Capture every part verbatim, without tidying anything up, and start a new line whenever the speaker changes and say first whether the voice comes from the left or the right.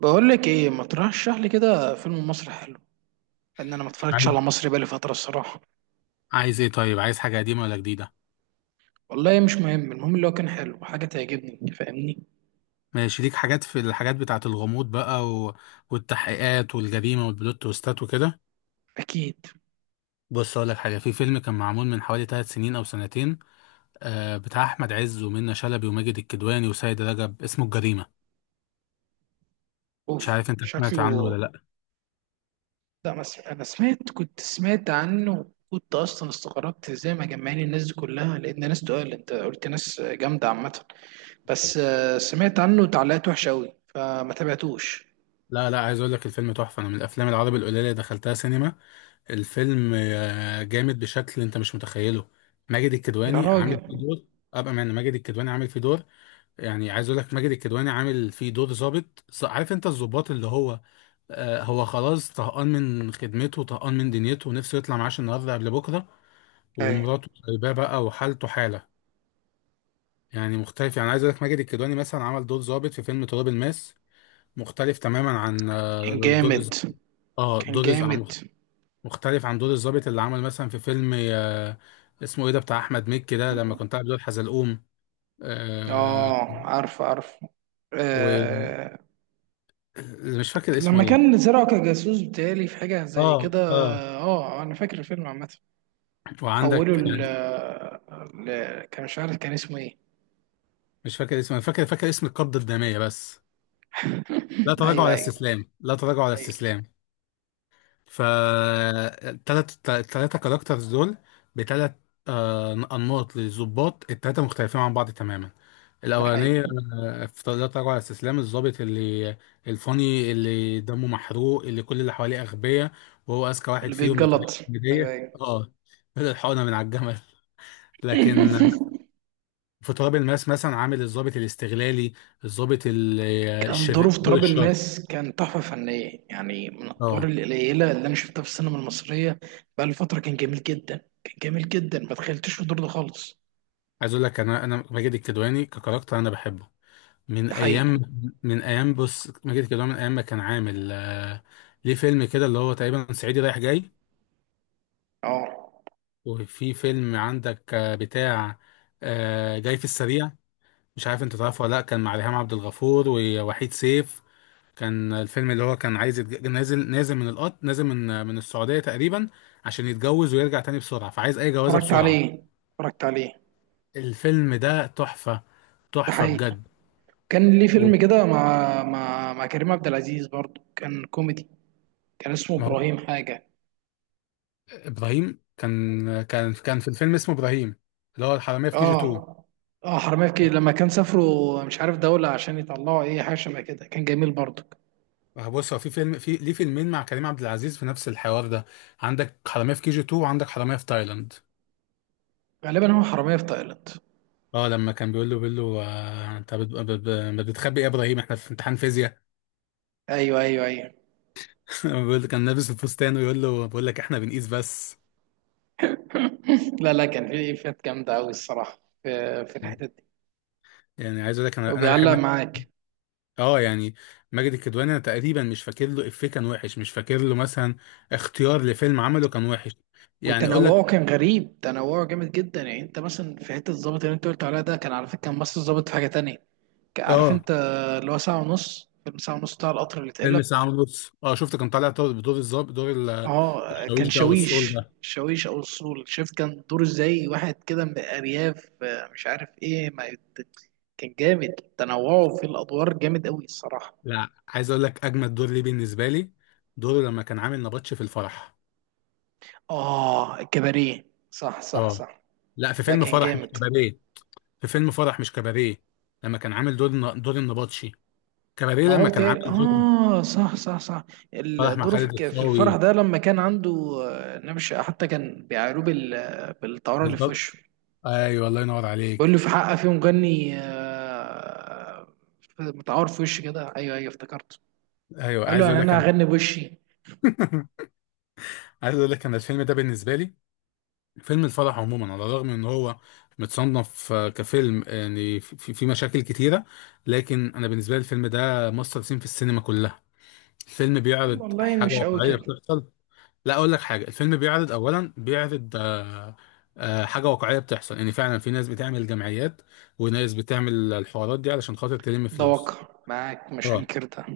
right: بقول لك ايه، ما ترشح لي كده فيلم مصري حلو؟ لان انا ما اتفرجتش
left: عايز
right: على مصري بقالي فتره الصراحه.
left: عايز ايه؟ طيب، عايز حاجة قديمة ولا جديدة؟
right: والله مش مهم، المهم اللي هو كان حلو، حاجه تعجبني. فاهمني.
left: ماشي. ليك حاجات في الحاجات بتاعة الغموض بقى و... والتحقيقات والجريمة والبلوت تويستات وكده.
right: اكيد.
left: بص، اقول لك حاجة. في فيلم كان معمول من حوالي ثلاث سنين او سنتين، آه بتاع احمد عز ومنة شلبي وماجد الكدواني وسيد رجب، اسمه الجريمة. مش
right: اوف،
left: عارف انت سمعت عنه
right: شكله.
left: ولا لا؟
right: لا، ما س- انا سمعت، كنت سمعت عنه. كنت اصلا استغربت ازاي ما جمعني الناس دي كلها، لان ناس تقال انت قلت ناس جامده عامه. بس آه، سمعت عنه تعليقات وحشه قوي فما تابعتوش.
left: لا، لا، عايز اقول لك الفيلم تحفة. انا من الافلام العربي القليلة اللي دخلتها سينما. الفيلم آه جامد بشكل انت مش متخيله. ماجد
right: يا
left: الكدواني عامل
right: راجل.
left: فيه دور. ابقى معنى ماجد الكدواني عامل فيه دور. يعني عايز اقول لك ماجد الكدواني عامل فيه دور ظابط، ص- عارف انت الظباط اللي هو، آه هو خلاص طهقان، من خدمته، طهقان من دنيته، ونفسه يطلع معاش النهارده قبل بكره،
right: ايوه.
left: ومراته سايباه بقى، وحالته حاله. يعني مختلف. يعني عايز اقول لك ماجد الكدواني مثلا عمل دور ظابط في فيلم تراب الماس، مختلف تماما عن
right: كان
left: آه، دور الز-
right: جامد.
left: اه،
right: كان
left: دور الز- عن-
right: جامد.
left: مختلف عن دور الظابط اللي عمل مثلا في فيلم، آه اسمه ايه ده؟ بتاع احمد مكي ده لما كنت عامل دور حزلقوم. آه.
right: اه، عارف عارف. آه.
left: ومش فاكر اسمه
right: لما
left: ايه.
right: كان زرعه كجاسوس، بتهيألي في حاجة زي
left: اه،
right: كده.
left: اه.
right: اه، انا فاكر الفيلم عامة. حولوا
left: وعندك
right: ل
left: يعني.
right: ل- كان مش عارف كان اسمه ايه.
left: مش فاكر اسمه، انا فاكر فاكر اسم القبضه الداميه بس. لا تراجع
right: ايوه
left: على
right: ايوه
left: استسلام، لا تراجع على
right: ايوه.
left: استسلام. ف تلات التلاتة كاركترز دول، بتلات، آه، أنماط للضباط التلاتة مختلفين عن بعض تماما.
right: ده
left: الأولانية،
right: حقيقي.
left: آه، في لا تراجع على استسلام، الضابط اللي الفاني، اللي دمه محروق، اللي كل اللي حواليه أغبياء، وهو أذكى واحد
right: اللي
left: فيهم
right: بيتجلط.
left: بطريقة
right: ايوه
left: كوميدية،
right: ايوه.
left: اه. بدأ الحقنة من على الجمل. لكن في تراب الماس مثلا عامل الضابط الاستغلالي، الضابط ال-
right: كان
left: الشر،
right: دوره في
left: دور
right: تراب
left: الشر.
right: الماس كان تحفة فنية، يعني من الأدوار
left: اه،
right: القليلة اللي أنا شفتها في السينما المصرية بقالي فترة. كان جميل جدا، كان جميل جدا. ما تخيلتش في الدور ده خالص.
left: عايز اقول لك انا، انا ماجد الكدواني ككاركتر انا بحبه. من
right: ده حقيقي.
left: ايام. من ايام، بص، ماجد الكدواني من ايام ما كان عامل آه، ليه فيلم كده اللي هو تقريبا صعيدي رايح جاي.
right: اه.
left: وفي فيلم عندك آه، بتاع آه، جاي في السريع. مش عارف انت تعرفه ولا لا. كان مع ريهام عبد الغفور ووحيد سيف. كان الفيلم اللي هو كان عايز يتج... نازل، نازل من القط، نازل من من السعودية تقريبا، عشان يتجوز ويرجع تاني بسرعة، فعايز أي جوازة
right: اتفرجت
left: بسرعة.
right: عليه، اتفرجت عليه.
left: الفيلم ده تحفة.
right: ده
left: تحفة
right: حقيقي.
left: بجد.
right: كان ليه
left: و-
right: فيلم كده مع، مع مع كريم عبد العزيز برضه، كان كوميدي. كان اسمه
left: ما هو،
right: ابراهيم حاجه.
left: إبراهيم كان كان كان في الفيلم اسمه إبراهيم، اللي هو الحرامية في كي جي اتنين.
right: اه اه. حرامية في كي- لما كان سافروا مش عارف دولة عشان يطلعوا ايه، حاجة شبه كده، كان جميل برضه.
left: بص، هو في فيلم، في ليه فيلمين مع كريم عبد العزيز في نفس الحوار ده. عندك حرامية في كي جي اتنين، وعندك حرامية في تايلاند.
right: غالبا هو حرامية في تايلاند.
left: اه، لما كان بيقول له بيقول له آه، انت بت- بت- بت- بتخبي ايه يا ابراهيم؟ احنا في امتحان فيزياء.
right: ايوه ايوه ايوه.
left: بيقول، كان لابس الفستان، ويقول له بقول لك احنا بنقيس بس.
right: لا لا، كان في فات جامدة أوي الصراحة، في في الحتت دي.
left: يعني عايز اقول لك انا، انا بحب
right: وبيعلق
left: ماجد.
right: معاك.
left: اه يعني، ماجد الكدواني انا تقريبا مش فاكر له افيه كان وحش، مش فاكر له مثلا اختيار لفيلم عمله كان وحش. يعني اقول
right: وتنوعه
left: لك.
right: كان غريب، تنوعه جامد جدا. يعني انت مثلا في حته الظابط اللي انت قلت عليها ده، كان على فكره كان ممثل ظابط في حاجه تانية. كان- عارف
left: اه،
right: انت، اللي هو ساعه ونص، فيلم ساعه ونص بتاع القطر اللي اتقلب.
left: فيلم ساعة ونص، اه شفت كان طالع طو- بدور الظابط، دور ال-
right: اه، كان
left: الشاويش ده او السول
right: شاويش،
left: ده.
right: شاويش او الصول. شايف كان دوره ازاي؟ واحد كده من الارياف، آه، مش عارف ايه ما يت- كان جامد. تنوعه في الادوار جامد قوي الصراحه.
left: لا، عايز اقول لك اجمد دور ليه بالنسبه لي، دوره لما كان عامل نبطش في الفرح.
right: اه الكباريه. صح صح
left: اه.
right: صح.
left: لا، في
right: ده
left: فيلم
right: كان
left: فرح مش
right: جامد.
left: كباريه. في فيلم فرح مش كباريه. لما كان عامل دور الن- دور النبطشي. كباريه
right: ما هو
left: لما كان عامل
right: بتاعي.
left: دور
right: اه صح صح صح.
left: فرح مع
right: الدور في
left: خالد
right: الك- في الفرح
left: الصاوي.
right: ده، لما كان عنده آه، نبش، حتى كان بيعايروه بال... بالتعور اللي في
left: بالظبط.
right: وشه.
left: ايوه، الله ينور
right: بيقول
left: عليك.
right: له في حق، في مغني آه، في- متعور في وشي كده. ايوه ايوه افتكرته.
left: ايوه،
right: قال له
left: عايز
right: يعني
left: اقول لك
right: انا
left: انا.
right: هغني بوشي.
left: عايز اقول لك انا الفيلم ده بالنسبه لي، فيلم الفرح عموما، على الرغم ان هو متصنف آه، كفيلم، يعني في في مشاكل كتيره، لكن انا بالنسبه لي الفيلم ده ماستر سين في السينما كلها. الفيلم بيعرض
right: والله
left: حاجه
right: مش قوي
left: واقعيه
right: كده.
left: بتحصل. لا، اقول لك حاجه. الفيلم بيعرض اولا، بيعرض آه، آه، حاجه واقعيه بتحصل، ان فعلا في ناس بتعمل جمعيات، وناس بتعمل الحوارات دي علشان خاطر تلم
right: ده
left: فلوس.
right: واقع معاك، مش
left: اه،
right: هنكر ده.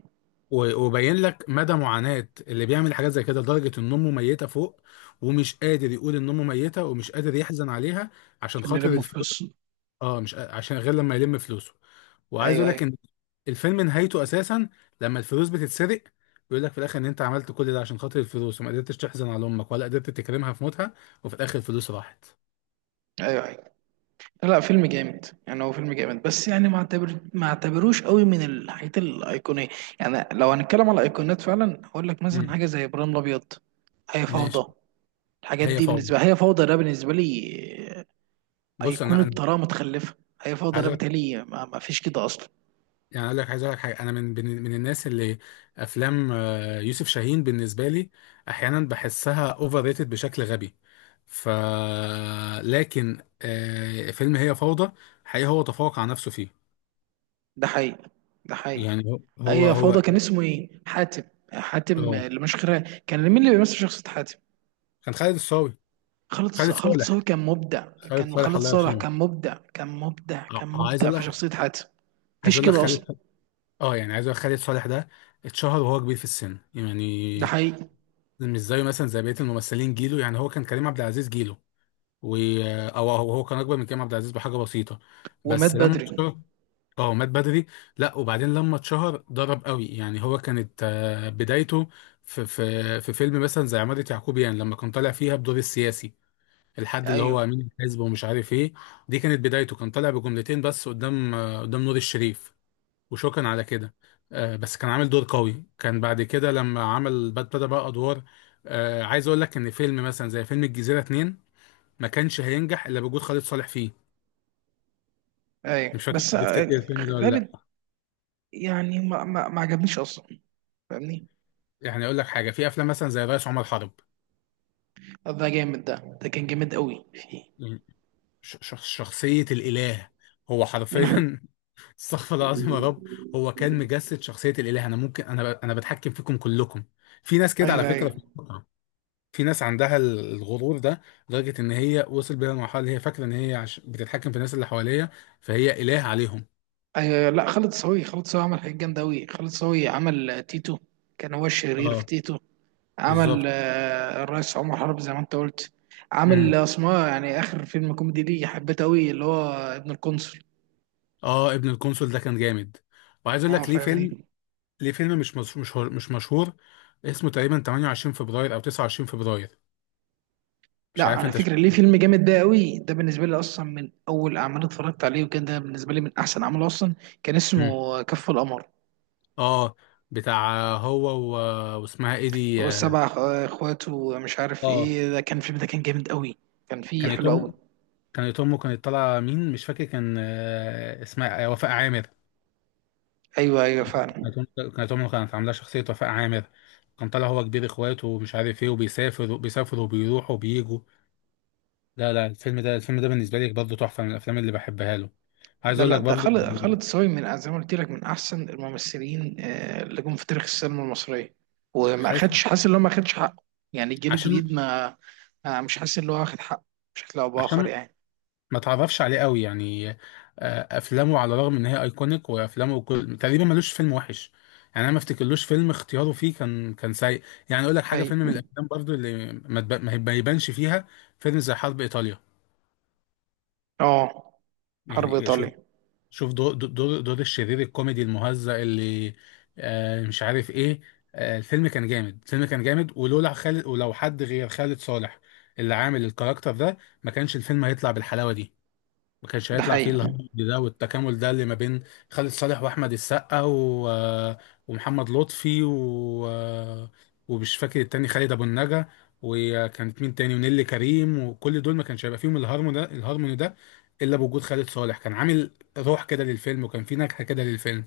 left: و- وبين لك مدى معاناة اللي بيعمل حاجات زي كده، لدرجة ان امه ميتة فوق، ومش قادر يقول ان امه ميتة، ومش قادر يحزن عليها عشان
right: عشان
left: خاطر
right: نلم
left: الفلوس.
right: فلوس.
left: اه، مش قا- عشان غير لما يلم فلوسه. وعايز
right: ايوه
left: اقول
right: ايوه
left: لك ان الفيلم نهايته اساسا، لما الفلوس بتتسرق، بيقول لك في الاخر ان انت عملت كل ده عشان خاطر الفلوس، وما قدرتش تحزن على امك، ولا قدرت تكرمها في موتها. وفي الاخر الفلوس راحت.
right: ايوه أيوه. لا فيلم جامد، يعني هو فيلم جامد، بس يعني ما اعتبر، ما اعتبروش قوي من الحاجات الايقونيه. يعني لو هنتكلم على ايقونات فعلا، هقول لك مثلا
left: امم.
right: حاجه زي ابراهيم الابيض، هي
left: ماشي.
right: فوضى. الحاجات
left: هي
right: دي
left: فوري.
right: بالنسبه، هي فوضى ده بالنسبه لي
left: بص،
right: ايقونه
left: انا انا
right: بطريقه متخلفه. هي فوضى ده
left: عايز،
right: بتهيألي ما, ما فيش كده اصلا.
left: يعني اقول لك، عايز اقول لك حاجه، انا من من من الناس اللي افلام آه، يوسف شاهين بالنسبه لي احيانا بحسها اوفر ريتد بشكل غبي. ف لكن آه، فيلم هي فوضى، حقيقي هو تفوق على نفسه فيه.
right: ده حقيقي. ده حقيقي.
left: يعني، هو هو
right: هي فوضى،
left: هو
right: كان اسمه ايه؟ حاتم. حاتم
left: اه،
right: اللي مش خير. كان مين اللي بيمثل شخصيه حاتم؟
left: كان خالد الصاوي.
right: خالد ص-
left: خالد
right: خالد
left: صالح
right: صاوي كان مبدع.
left: خالد
right: كان
left: صالح
right: خالد
left: الله
right: صالح،
left: يرحمه.
right: كان مبدع كان مبدع
left: آه،
right: كان
left: آه، عايز
right: مبدع
left: اقول
right: في
left: لك،
right: شخصيه حاتم.
left: عايز
right: مفيش
left: اقول لك
right: كده اصلا.
left: خالد. اه يعني، عايز اقول لك خالد صالح ده اتشهر وهو كبير في السن
right: ده
left: يعني،
right: حقيقي.
left: مش زيه مثلا زي بقيه الممثلين جيله. يعني هو كان كريم عبد العزيز جيله، و او هو هو كان اكبر من كريم عبد العزيز بحاجه بسيطه.
right: ومات
left: بس لما مات
right: بدري.
left: اتشهر. اه، مات بدري. لا، وبعدين لما اتشهر ضرب قوي. يعني هو كانت آه، بدايته في في في فيلم مثلا زي عماده يعقوبيان لما كان طالع فيها بدور السياسي، الحد اللي
right: ايوه
left: هو امين الحزب ومش عارف ايه. دي كانت بدايته، كان طالع بجملتين بس قدام، آه، قدام نور الشريف، وشكرا على كده. آه، بس كان عامل دور قوي، كان بعد كده لما عمل بد- بدأ بقى ادوار. آه، عايز اقول لك ان فيلم مثلا زي فيلم الجزيره اتنين، ما كانش هينجح الا بوجود خالد صالح فيه.
right: ايوه.
left: مش فاكر،
right: بس
left: انت
right: آه،
left: تفتكر الفيلم ده ولا
right: خالد
left: لا؟
right: يعني ما ما, ما عجبنيش اصلا، فاهمني.
left: يعني اقول لك حاجه، في افلام مثلا زي الريس عمر حرب،
right: ده جامد ده، ده كان جامد قوي فيه.
left: يعني، ش- شخ- شخصيه الاله. هو حرفيا، استغفر الله العظيم يا رب، هو كان مجسد شخصيه الاله. انا ممكن، انا ب- انا بتحكم فيكم كلكم. في ناس كده على
right: ايوه
left: فكره في
right: ايوه
left: الواقع. في ناس عندها ال- الغرور ده، لدرجه ان هي وصل بيها لمرحله اللي هي فاكره ان هي عش... بتتحكم في الناس اللي حواليها، فهي اله عليهم.
right: ايوه. لا، خالد صاوي خالد صاوي عمل حاجات جامده قوي. خالد صاوي عمل آه، تيتو، كان هو الشرير في
left: اه،
right: تيتو.
left: بالظبط.
right: عمل آه، الرئيس عمر حرب زي ما انت قلت. عامل
left: امم.
right: اسمها يعني، اخر فيلم كوميدي ليه حبيته قوي، اللي هو ابن القنصل.
left: اه، ابن القنصل ده كان جامد. وعايز اقول
right: اه،
left: لك ليه فيلم،
right: فاهمني.
left: ليه فيلم مش مشهور، مش هو- مش مشهور، اسمه تقريبا تمنية وعشرين فبراير او تسعة وعشرين فبراير.
right: لا
left: مش عارف
right: على
left: انت
right: فكرة، ليه
left: شفته.
right: فيلم جامد ده قوي. ده بالنسبة لي أصلا من أول أعمال اتفرجت عليه، وكان ده بالنسبة لي من أحسن أعمال أصلا. كان
left: امم.
right: اسمه كف القمر.
left: اه، بتاع هو و... واسمها ايه دي.
right: والسبع أخ- إخوات ومش عارف
left: اه،
right: إيه. ده كان الفيلم ده كان جامد قوي، كان فيه
left: كانت
right: حلو قوي.
left: ام كانت امه كانت طالعه مين مش فاكر، كان آه، اسمها آه، وفاء عامر.
right: أيوه أيوه فعلا.
left: كانت أم- كانت امه كانت عامله شخصيه وفاء عامر. كان طالع هو كبير اخواته ومش عارف ايه، وبيسافر بيسافر وبيروح وبيجوا. لا، لا، الفيلم ده الفيلم ده بالنسبه لي برضه تحفه، من الافلام اللي بحبها له. عايز
right: لا
left: اقول
right: لا،
left: لك
right: ده
left: برضه.
right: خالد، خالد الصاوي من زي ما قلت لك، من أحسن الممثلين آه، اللي جم في تاريخ السينما المصرية. وما أخدش،
left: خالد،
right: حاسس إن هو ما أخدش حقه. يعني الجيل الجديد
left: عشان
right: ما ما- مش حاسس إن هو واخد حقه بشكل أو بآخر
left: عشان
right: يعني.
left: ما تعرفش عليه قوي يعني، آه، افلامه على الرغم ان هي ايكونيك، وافلامه كل... تقريبا ملوش فيلم وحش. يعني انا ما افتكرلوش فيلم اختياره فيه كان كان سيء. يعني اقول لك حاجه،
right: أي.
left: فيلم من الافلام برضو اللي ما, تب... ما ما يبانش فيها، فيلم زي حرب ايطاليا.
right: أه حرب
left: يعني شوف،
right: إيطاليا.
left: شوف دور دور دور الشرير الكوميدي المهزأ اللي آه مش عارف ايه. آه الفيلم كان جامد، الفيلم كان جامد، ولولا خالد، ولو حد غير خالد صالح اللي عامل الكاركتر ده، ما كانش الفيلم هيطلع بالحلاوه دي. ما كانش
right: ده
left: هيطلع فيه
right: حقيقي.
left: الهبل ده والتكامل ده اللي ما بين خالد صالح واحمد السقا و... ومحمد لطفي و... ومش فاكر التاني، خالد ابو النجا، وكانت مين تاني؟ ونيلي كريم. وكل دول ما كانش هيبقى فيهم الهارمون ده، الهارمون ده الا بوجود خالد صالح. كان عامل روح كده للفيلم، وكان في نكهه كده للفيلم.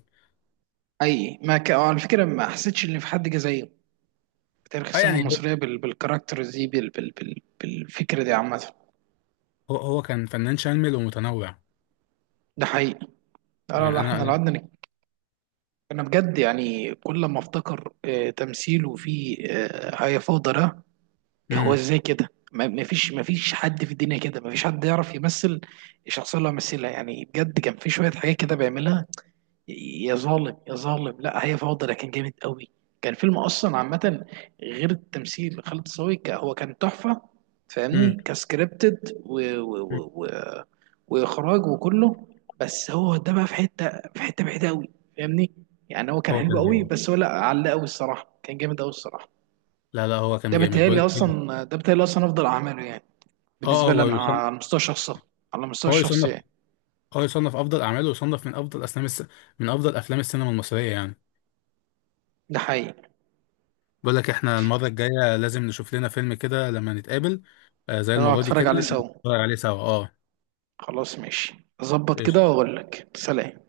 right: اي، ما ك... على فكره ما حسيتش ان في حد جه زيه في تاريخ
left: اه
right: السينما
left: يعني،
right: المصريه
left: هو
right: بال... بالكاركتر دي، بال... بال... بال... بالفكره دي عامه.
left: هو هو كان فنان شامل ومتنوع.
right: ده حقيقي. لا لا لا،
left: يعني، انا
right: احنا لو
left: انا
right: قعدنا نك- انا بجد يعني كل ما افتكر آه، تمثيله في آه، هيا فوضى ده، هو
left: امم.
right: ازاي كده؟ ما ما فيش ما فيش حد في الدنيا كده، ما فيش حد يعرف يمثل الشخصيه اللي هو مثلها. يعني بجد كان في شويه حاجات كده بيعملها، يا ظالم يا ظالم. لا هي فوضى لكن جامد قوي، كان فيلم اصلا عامه. غير التمثيل خالد صاوي، ك- هو كان تحفه.
left: امم.
right: فاهمني، كسكريبتد و... و... و... و... واخراج وكله. بس هو ده بقى في حته، في حته بعيده قوي، فاهمني. يعني هو كان
left: هو
right: حلو
left: كان
right: قوي،
left: جامد.
right: بس هو لا علق قوي الصراحه، كان جامد قوي الصراحه.
left: لا، لا، هو
right: ده
left: كان جامد، بقول
right: بيتهيألي
left: لك إيه،
right: اصلا، ده بيتهيألي اصلا افضل اعماله يعني
left: اه آه،
right: بالنسبه لي
left: هو
right: انا
left: يصنف،
right: على المستوى الشخصي، على المستوى
left: هو
right: الشخصي
left: يصنف.
right: يعني.
left: اه، يصنف افضل اعماله، ويصنف من افضل افلام الس... من افضل افلام السينما المصريه يعني.
right: ده حقيقي.
left: بقول لك، احنا المره الجايه لازم نشوف لنا فيلم كده لما نتقابل، آه زي
right: انا
left: المره دي
right: اتفرج
left: كده
right: عليه سوا.
left: نتفرج عليه سوا، اه.
right: خلاص ماشي. اظبط كده
left: ايش؟
right: واقول لك سلام.